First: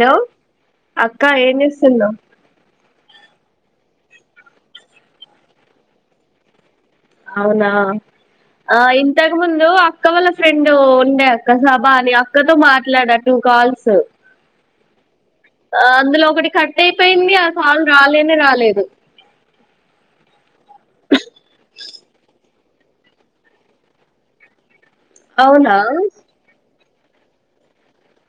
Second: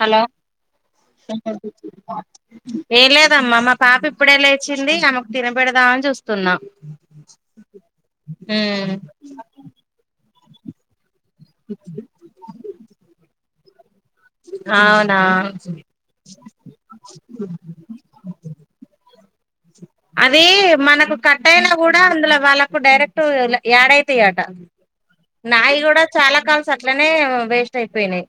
hello అక్క ఏం చేస్తున్నావ్ ఏం లేదమ్మా మా పాప ఇప్పుడే లేచింది ఆమెకు తినబెడదామని చూస్తున్నా అవునా ఆ ఇంతకు ముందు అక్క వాళ్ళ ఫ్రెండ్ ఉండే [unintelligible] అని అక్కతో మాట్లాడా టూ కాల్స్ అవును అందులో ఒకటి కట్ అయిపోయింది ఆ కాల్ రాలేనే రాలేదు అది మనకు కట్టయినా కూడా అందులో వాళ్ళకు డైరెక్ట్ యాడ్ అయితయట నాయి అవునా కూడా చాలా కాల్స్ అట్లనే వేస్ట్ అయిపోయినయి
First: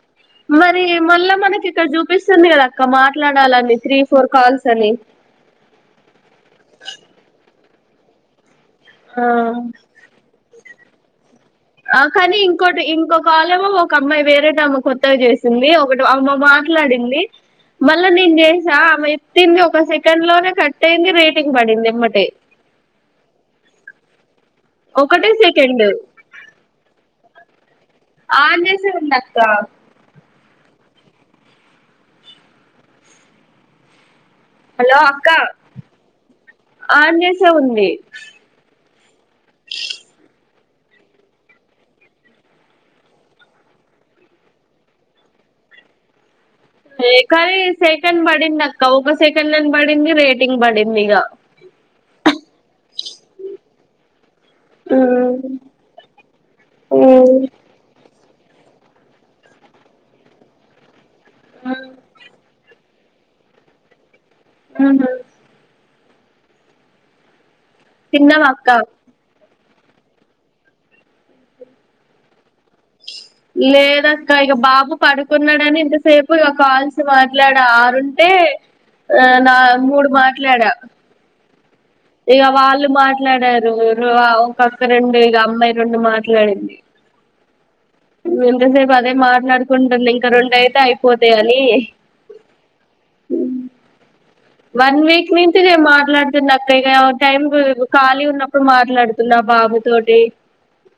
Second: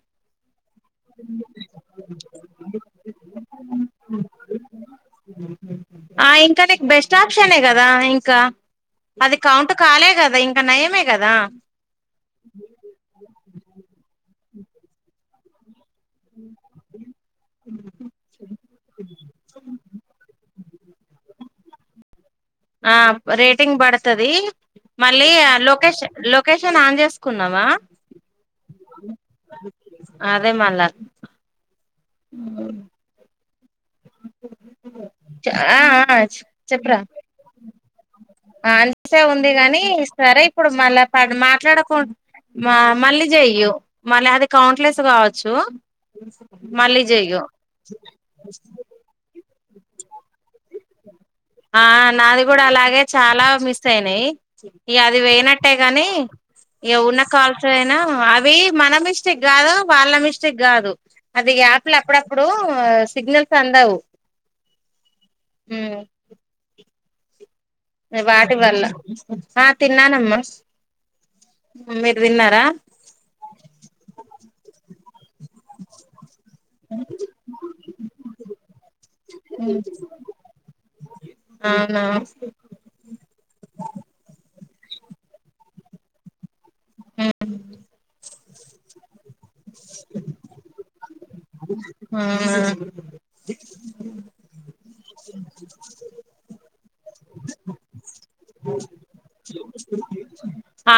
మరి మళ్ళ మనకి ఇక్కడ చూపిస్తుంది కదక్క మాట్లాడ లని త్రీ ఫోర్ కాల్స్ అని ఆ ఇంకా నీకు బెస్ట్ ఆప్షనే కదా ఇంకా ఆ అది కౌంట్ కాలే కదా ఇంకా ఇక నయమే కదా ఆ కానీ ఇంకోటి ఇంకో కాలేమో ఒక అమ్మాయి వేరేటామ కొత్తగ చేసింది ఒకటి అమ మాట్లాడింది మళ్ళ నేను చేసా ఆమె ఎత్తింది ఒక సెకండ్ లోనే కట్ అయింది రేటింగ్ పడింది ఎమ్మటె ఆ రేటింగ్ పడతది మళ్ళీ ఒకటే సెకండ్ లొకేషన్ లొకేషన్ ఆన్ చేసుకున్నవా ఆన్ చేసే ఉంద అదే మళ్ళ ఉ హలో అక్క ఆ ఆ చెప్పురా ఆన్ చేసే ఉంది అంతే ఉంది గాని సరే ఇప్పుడు మళ్ళ మాట్లాడకుం మా మళ్ళీ చెయ్యు మళ్ళీ అది కౌంట్లెస్ కావచ్చు మళ్ళీ చెయ్యు కానీ సెకండ్ పడిందక్క ఒక సెకండ్ అని పడింది రేటింగ్ పడింది ఇక ఆ నాది కూడా అలాగే చాలా మిస్ అయినయి ఇగ అది పోయినట్టే కానీ ఇగ ఉన్న కాల్స్ అయినా అది అవి మన మిస్టేక్ కాదు వాళ్ళ మిస్టేక్ కాదు అది ఆప్లా అప్పుడప్పుడు సిగ్నల్స్ అందవు ఉమ్ తిన్నావా వాటి అక్క వల్ల ఆ తిన్నానమ్మా మీరు తిన్నారా పడుకున్నడని ఇంతసేపు ఇక కాల్స్ మాట్లాడ ఆరుంటే ఆ నా మూడు మాట్లాడా అవునా ఇగ వాళ్ళు మాట్లాడారు ను ఆ ఒక అక్క రెండు ఇగ అమ్మాయి రెండు మాట్లాడింది ఉహ్ ఎంతసేపు అదే మాట్లాడుకుంటున్నా ఇంక రెండ అయితే అయి ఆ వన్ వీక్ నుంచి నెన్ మాట్లాడుతున్నా అక్క ఇగ టైమ్ ఖాళీ ఉన్నప్పుడు మాట్లాడుతున్నా ఆ పా మ తోటి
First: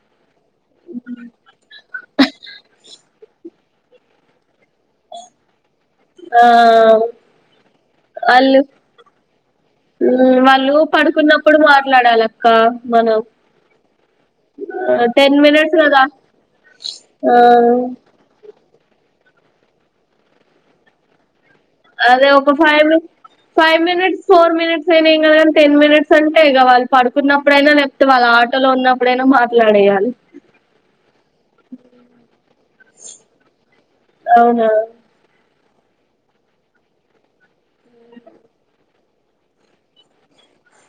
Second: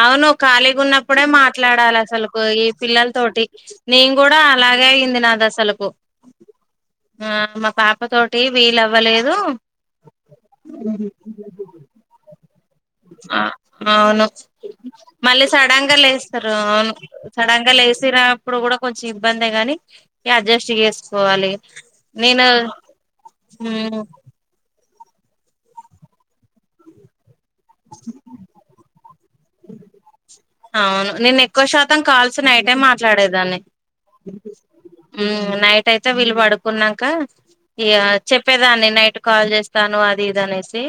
అవును ఖాళీగా ఉన్నప్పుడే మాట్లాడాలి అసలుకు ఈ పిల్లల్ తోటి నేను కూడా అలాగే అయ్యంది నాదసలు బో ఆ ఆ మా పాప తోటి వాళ్ళు వీలవ్వలేదు వాళ్ళు పడుకున్నప్పుడు మాట్లాడాలా ఆ అవును టెన్ మళ్ళీ మినిట్స్ సడన్ గా కదా లేస్తారు అవును ఆ సడన్ గా లేసిరా ఇప్పుడు కూడా కొంచెం ఇబ్బంది గాని ఇగ అడ్జస్ట్ చేసుకోవాలి అదే ఒ నేను ఫైవ్ మినే ఫైవ్ మ్ మినిట్స్ ఫోర్ మినిట్ ట్స్ అయిన ఎంగాద్ టెన్ మినిట్స్ అంటే ఇగవాల్ పడుకున్నప్పుడైనా లేపోతే వాళ్ ఆటలో ఉన్నప్పుడైనా మాట్ అవును నేను ఎక్కువ శాతం కాల్స్ నైటే మాట్లాడేదాన్ని అవునా ఉమ్ నైట్ అయితే వీలు పడుకునంకా ఇగ చెప్పేదాన్ని నైట్ కాల్ చేస్తాను అది ఇది అనేసి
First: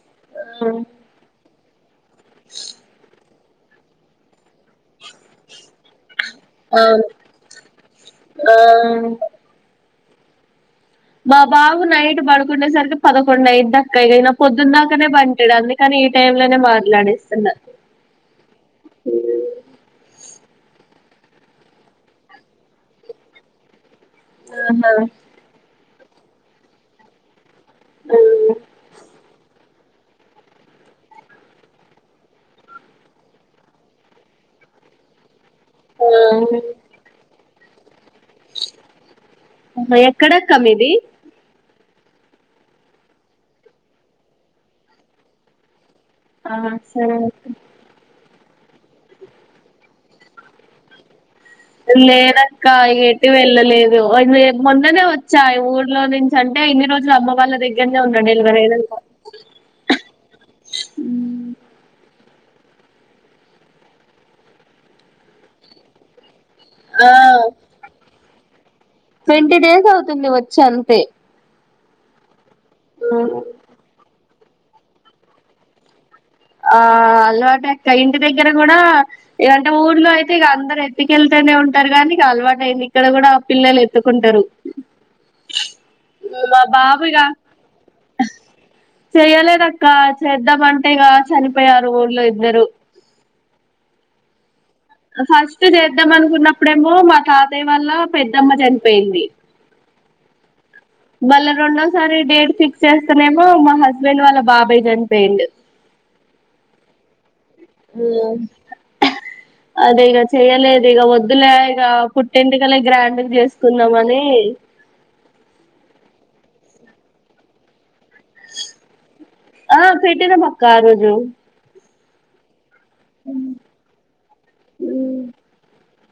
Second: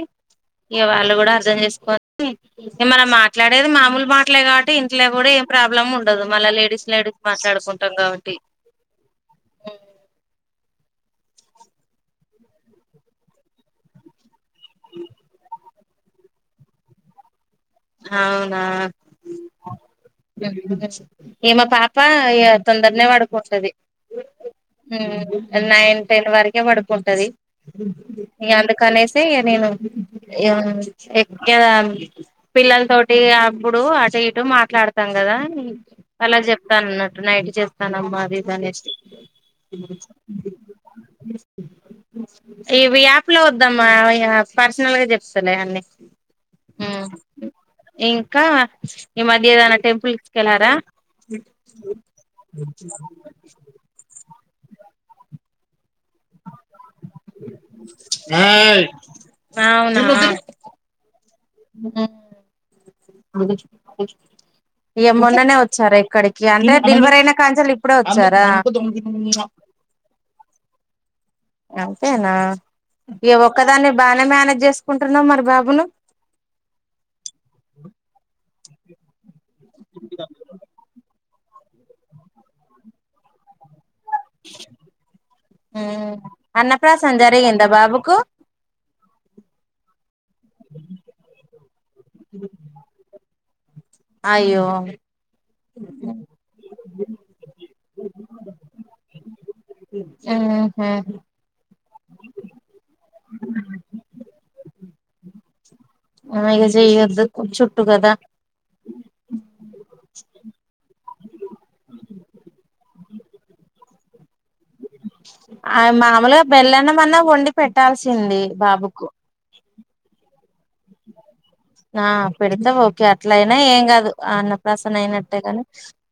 ఇక అవును వాళ్ళు కూడా అర్థం చేస్ ఉ మనం మాట్లాడేది మామూలు మాట్లే కాబట్టి ఇంట్లో కూడా ఏం ప్రాబ్లం ఉం ఉండదు మళ్ళ లేడీస్ లేడీస్ మాట్లాడుకుంటాం కావట్టి ఆ మా బాబు నైట్ పడుకునేసరికి పదకొండు అయిత్దీ అక్క ఇన పొద్దున దాకనే బంటడు అందుకని కానీ ఈ టైం లనే మాట్లాడేస్తున్న అవునా ఇగ మా పాప తొందరనే పడుకుంటది ఆహా నైన్ టెన్ వరకే పడుకుంటది ఇగ అందుకనేసి నేను ఎవ్వన్న ఎగ్జామ్ పిల్లల తోటి అప్పుడు అటు ఇటు మాట్లాడతాం కదా వాళ్ళకి చెప్తాను అన్నట్టు నైట్ చెస్తానమ్మా అని ఎక్కడక్క మీది ఇవి యాప్ లో వద్దామ్మా య పర్సనల్ గా చెప్తలే అన్నీ ఆ సరే ఇంకా ఈ మధ్యదన టెంపుల్స్కెల్లారా లేదక్క ఇగ ఎటు వెళ్ళలేదు ఒందు చెప్ మొన్ననే వచ్చా ఊర్లో నుంచి అంటే ఇన్ని రోజ్ అమ్మ వాళ్ళ దగ్గరనే ఉన్న డెలివర్ అయినంకా హు ఇగ మోన్ననే వచ్చారా ఇక్కడికి కీ అంటే ఆ డెలివర్ అయినా కాంచెల్ ఇప్పుడే వచ్చారా ట్వంటీ డేస్ అవుతుంది వచ్చి అంతే అంతేనా ఇ ఒక్కదాన్ని బానే మేనేజ్ చేసుకుంటున్నావు మరి బాబును ఆ అలవాటక్క ఇంటి దగ్గర కూడా ఏదంటే ఊర్లో అయితే ఇక అందరు ఎత్ కెళ్తేనే ఉంటారు గానీ అలవాటు అయింది ఇక్కడ కూడా పిల్లలు ఎత్తుకుంటారు ఉ మా బాబు అన్నప్రాసన్నా జారేగిందా బాబుకు చెయలేదక్క చేద్దామంటేగా చనిపోయారు ఊర్లో ఇద్దరు అయ్యో ఫస్ట్ చేద్దాం అనుకున్నప్పుడేమో మా తాతయ్య వల్ల పెద్దమ్మ చనిపోయింది ఉహ్ మళ్ళ రెండోసారి డేట్ ఫిక్స్ చేస్తనేమో మా హస్బెండ్ వాళ్ళ బాబాయ్ జన్ పెయిండు ఆ ఇగ జేయొద్దు ఉమ్ అదే ఇగ చెయ్యలేదు వ ప్పాలే ఇక పుట్టింటికలే గ్రాండ్ంగ్ చేసుకున్నామని ఆ మామూలుగా బెల్లన్నమన్నా వండి పెట్టాల్సింది బాబుకు ఆ పెట్టినం అక్క ఆ రోజు ఆ పెడితే ఓ అట్ల అయినా ఏం కాదు ఆ అన్నప్రాసన్న అయినట్టే గాని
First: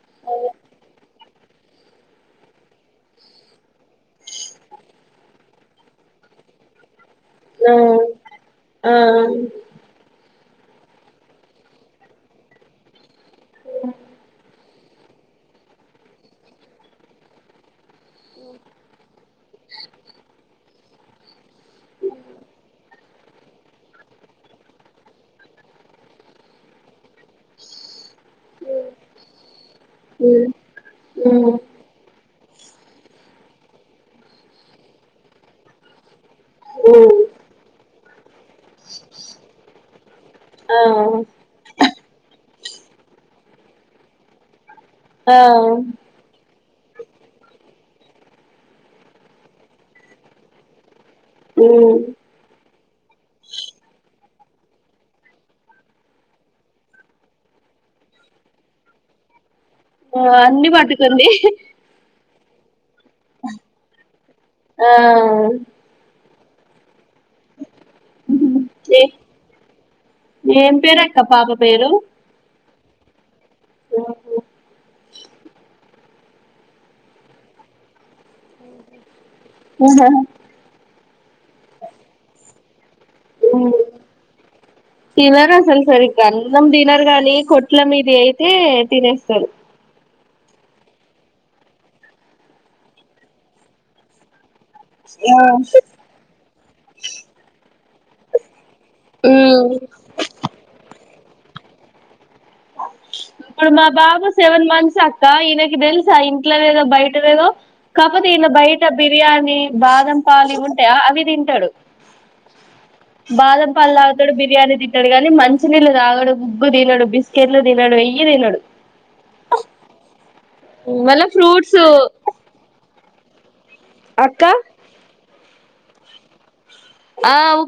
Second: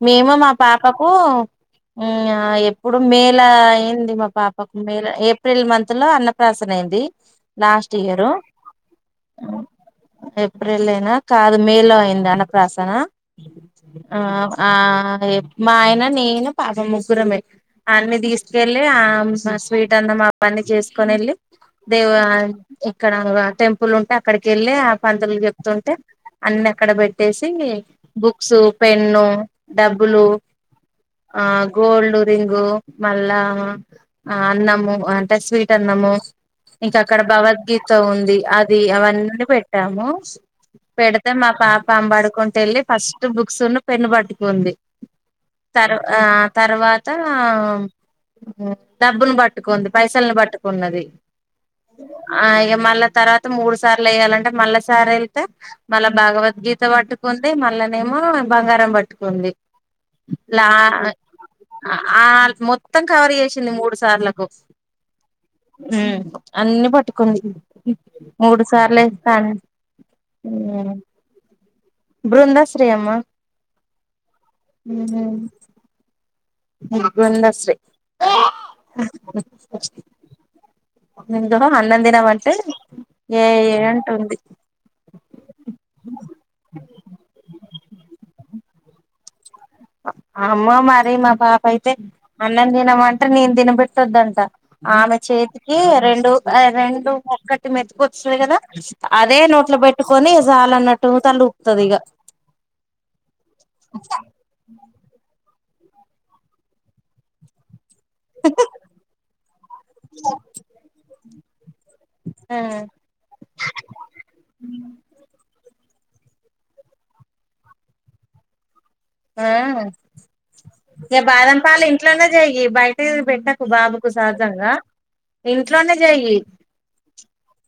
మేము మా పాపకు ఆ ఎప్పుడు మేల అయింది మా పాపకు మేల ఏప్రిల్ మంత్ లో అన్నప ప్రసన్న అయింది ఆ లాస్ట్ ఇయరు ఆ ఏప్రిల్ ఏన్నా కాదు మే లో అయింది అనప్రాసన ఆ ఆ మా ఆయన నేను పాప ముగ్గురమే అన్ని తీసుకెళ్ళి ఆ స్వీట్ అన్న మా పన్ని చేసుకొని వెళ్ళి దేవ ఇక్కడ టెంపుల్ ఉంటే అక్కడికి ఎళ్ళి పంతులు చెప్తుంటే అన్ని అక్కడ పెట్టేసి బుక్స్ పెన్ను డబ్బులు ఉమ్ ఆ ఉమ్ గోల్డ్ రింగు మళ్ళా అన్నము అంటే స్వీట్ అన్నము ఇంక అక్కడ భగవద్గీత ఉంది అది అవన్నీ పెట్టాము ఆ పెడితే మా పాప అంబడుకుంట వెళ్ళి ఫస్ట్ బుక్స్న్న పెన్ను బట్టుకుంది ఆ తరు ఆ తర్వాత డబ్బును పట్టుకుంది పైసల్ పట్టుకున్నది ఉమ్ ఆ ఇక మళ్ళా తర్వాత మూడు సార్లు ఎయ్యాలంటే మళ్ళా సార్ వెళ్తే మళ్ళా భాగవద్గీత పట్టుకుంది మళ్ళనేమో బంగారం పట్టుకుంది ఆ లా అన్ని పట్టుకుంది ఆ మొత్తం కవర్ చేసింది మూడు సార్లకు ఆ ఉమ్ అన్ని పట్టుకుంది మూడు ఏ సార్లే ఏం పేరక్క పాప పేరు బృందశ్రీ అమ్మ ఉమ్ బృందశ్రీ ఆహా ఎందుకు అన్నం తిన్నవంటే ఏ ఏ అంటుంది తిన్నారు అసలు సరిగా అన్నం తిన్నారు గానీ కొట్ల మీది అయితే తినేస్త అమ్మ మరి మా పాప అయితే అన్నం తినమంటే నేను తినబెట్టతుద్దంట ఆమె ఆ చేతికి రెండు రెండు ఒక్కటి మెతుకుొస్తుంది కదా అదే నోట్ల ఉమ్ పెట్టుకొని చాలన్నట్టు తల్లఊపుతది ఇగ ఇప్పుడు మా బాబ సెవెన్ మంతస్ అక్క ఈయన తెలుసా ఇంట్లోదేదో బయటదేదో కాకపోతే ఇలా బయట బిర్యానీ బాదంపలుి ఉంటాయా అవి తింటాడు ఆ బాదం పాలు తాగుతాడు బిర్యానీ తిట్టాడు కానీ మంచినీళ్ళు ఆగడు ఉు్గు తినడు బిస్కెట్ తినోడు ఇయ్య తినోడు ఆ గా మళ్ళ బాదం ఫ్రూట్స్ పాలు ఇంట్లోనే జేయి బయటిది పెట్టకు బాబుకు అక్క సహజంగా ఇంట్లోనే చెయ్య అవు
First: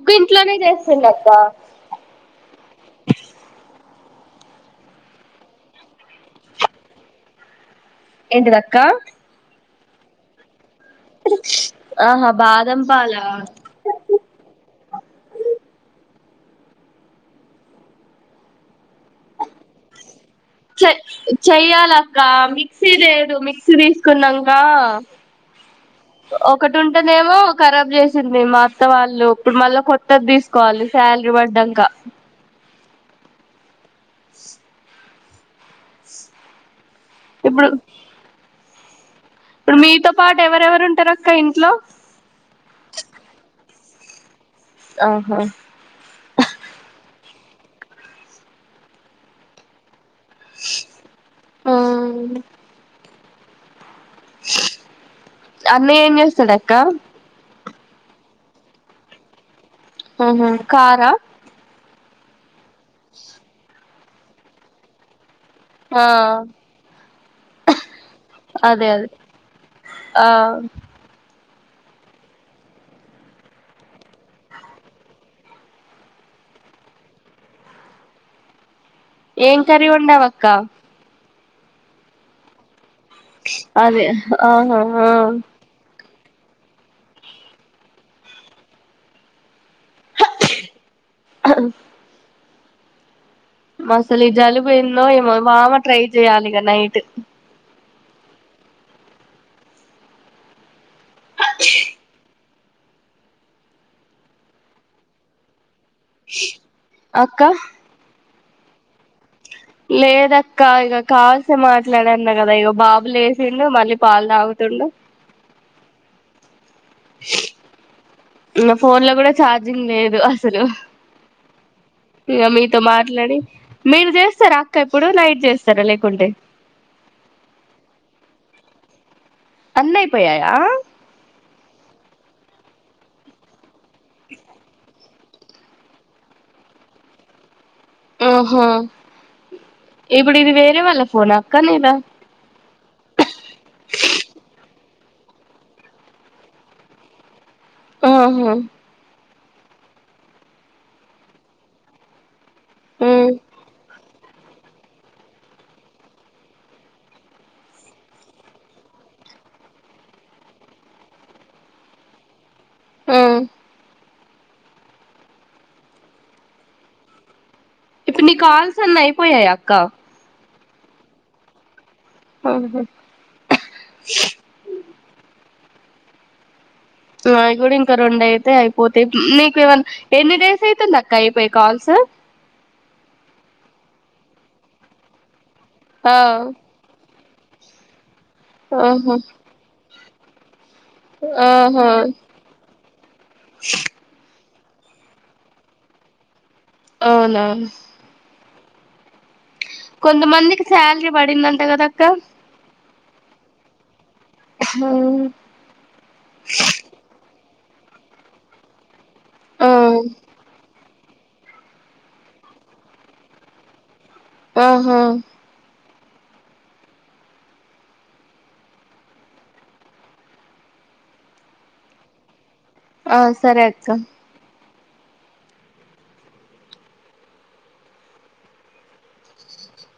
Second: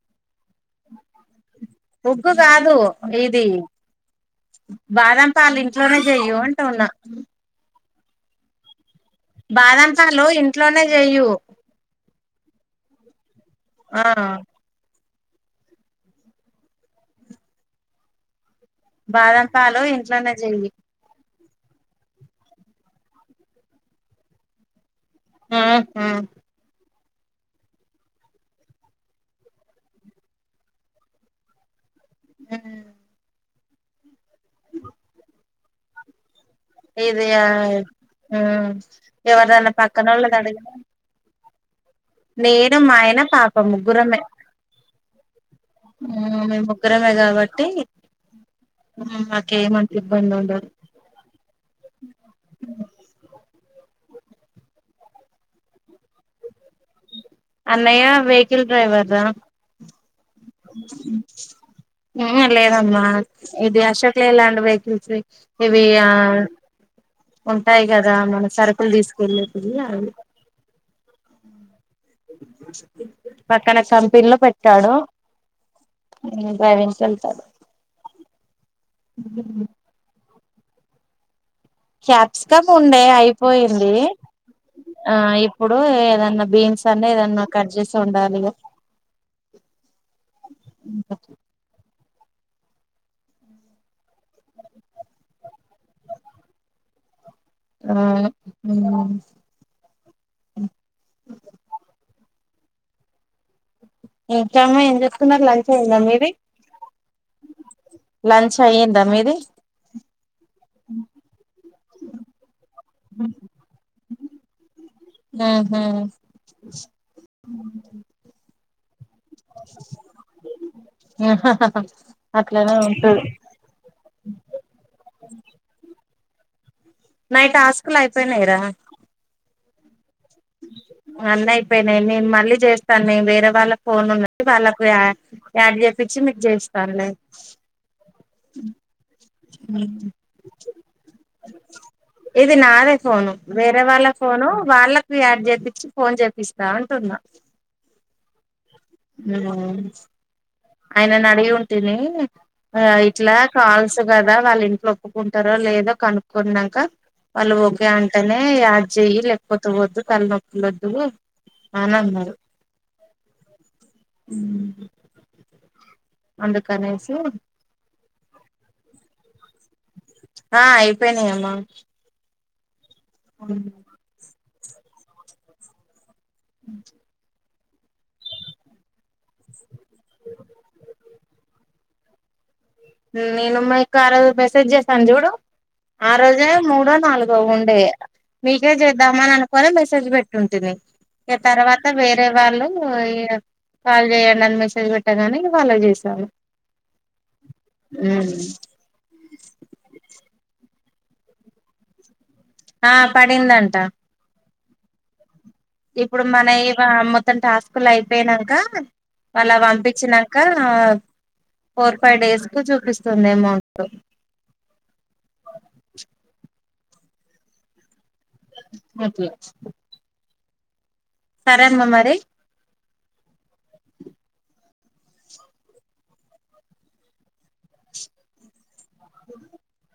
ఉగ్గు కాదు ఇది బాదం పాలు ఇంట్లో నే చేయి అంటున్నా ఎంటిదక్కా బాదంపాలు ఇంట్లోనే చెయు ఆహా బాదం పాల ఆ బాదం పాలు ఇంట్లోనే చెయయిి చెయ్యాల అక్క మిక్సీ లేదు మిక్సీ తీసుకున్నాంగా ఆ హా అత్తనేమో కరాబ్ చేసింది మా అక్క వాళ్ళు ఇప్పుడు మళ్ళా కొత్తది తీసుకోవాలి శాలరీ పడ్డాంక ఇదయా ఇప్పుడు మ్ ఎవరిదైనా ఇప్పుడు మీతో పక్కనోళ్ళది పాటు అడిగినా ఎవరెవరు ఉంటారు అక్క ఇంట్లో నేను మా ఆయన పాప ముగ్గురమే ఆహా మ్మ్ ముగ్గురమే కాబట్టి మాకేమంటు ఇబ్బంది ఉండదు అన్నయ్య ఏంజేస్తడక్క అన్నయ్య వెహికిల్ డ్రైవర్ రా హుహు కారా ఉహు లేదమ్మా ఇది అశోక లయా ల్యాండ్ వెహికల్స్ వి ఇవి ఆ ఉంటాయి గదా మన అదే సరుకులు అదే తీసుకునేటివి అవి ఆ పక్కన కంపెనీలో పెట్టాడు డ్రైవింగ్ సెంటర్ ఏం కర్రీ వండావక్క క్యాప్సీకం ఉండే అయిపోయింది అదే ఆహా ఆ ఇప్పుడు ఏద న్నా బీన్స్ అన్న ఏదన్నా కట్ జేసి వండాలిగా మసలు జలు పో ఎందో ఏమో మామ ట్రై చెయాలిగ నైట్ ఊ మ్ ఇంకామ్మ ఏం చేత్తన్నారు లంచ్ అయిందా మీది అక్క లంచ్ అయిందా మీది లేదక్క ఇగ కాల్సు మాట్లాడన్నా కదా ఇగ బాబు లేసిండు మళ్ళీ పాల్ దాగుతుండు మ్ హు ఇంగా ఫోన్ లో గూడా చార్జింగ్ లేదు అసలు ఇగ అట్లనే మీతో ఉంటది మాట్లాడి మీరు చేస్తారా అక్క ఇప్పుడు నైట్ చేస్తారా లేకుంటే నావి టాస్కులు అయిపోయినాయిరా అన్ని అయిపో అన్ని అయిపోయినాయి నేను మళ్ళీ చేస్తాను నేను వేరే వాళ్ళకు ఫోన్ ఉన్నది వాళ్ళకు యా యాడ్ జెపిచ్చి మీకు చేయిస్తాను లె ఆహా ఇప్పుడు ఇది వేరే వాళ్ళ ఫోనా అక్క నిదా ఇది నాదే ఫోను వేరే వాళ్ళ ఫోను వాళ్ళకి యాడ్ చేప్పించి ఫోన్ చేపిస్తా అంటున్నా ఆహ ఆయనడిగి ఉంటిని ఆ ఇట్లా కాల్స్ కదా వాళ్ళింట్లో ఒప్పుకుంటారో లేదో కనుక్కున్నాంక వాళ్ళు ఓకే అంటేనే యాడ్ చెయ్యి లేకపోతే వద్దు తలనొప్పులోద్దు అనన్నరు మ్మ్ అందుకనేసి ఇప్పుడు నీ కాల్సన్ని అయిపోయాయ అక్క ఆ అయిపోయినాయ అమ్మా ఆహ [unintelligible] ఉ నావి కూడా ఇంకా రెండయితే అయిపోతయి నీకు ఏమనా ఎన్ని డేస్ అయితుంది అక్క అయిపోయి కాల్స్ మ్ నేను మీకి ఆరోజు మెసేజ్ చేసాను జుడు ఆ రోజే మూడో నాలుగో ఉండే మీకే ఆహా చేద్దామ అని అనుకోని మెసేజ్ పెట్ ఉంటుంది తర్వాత ఆహా వేరే వాళ్ళు ఇగ కాల్ చేయండి అని మెస్ అదిపెట్టగానే వాళ్ళకు చేసాను అవునా ఉమ్ కొంతమందికి శాల్రీ పడిందంట కదాక్క ఆ పడిందంట అ హా ఇప్పుడు మన ఇవ మొత్తం టాస్కులు అయిపోయినాక వాళ్ల ఆ పంపించినాక ఆ ఫోర్ ఫైవ్ డేస్ కు చూపిస్తుంది ఎమౌంట్ ఆహా అపిచ్ సరే అమ్మ మరి ఆ సరే అక్క [unintelligible]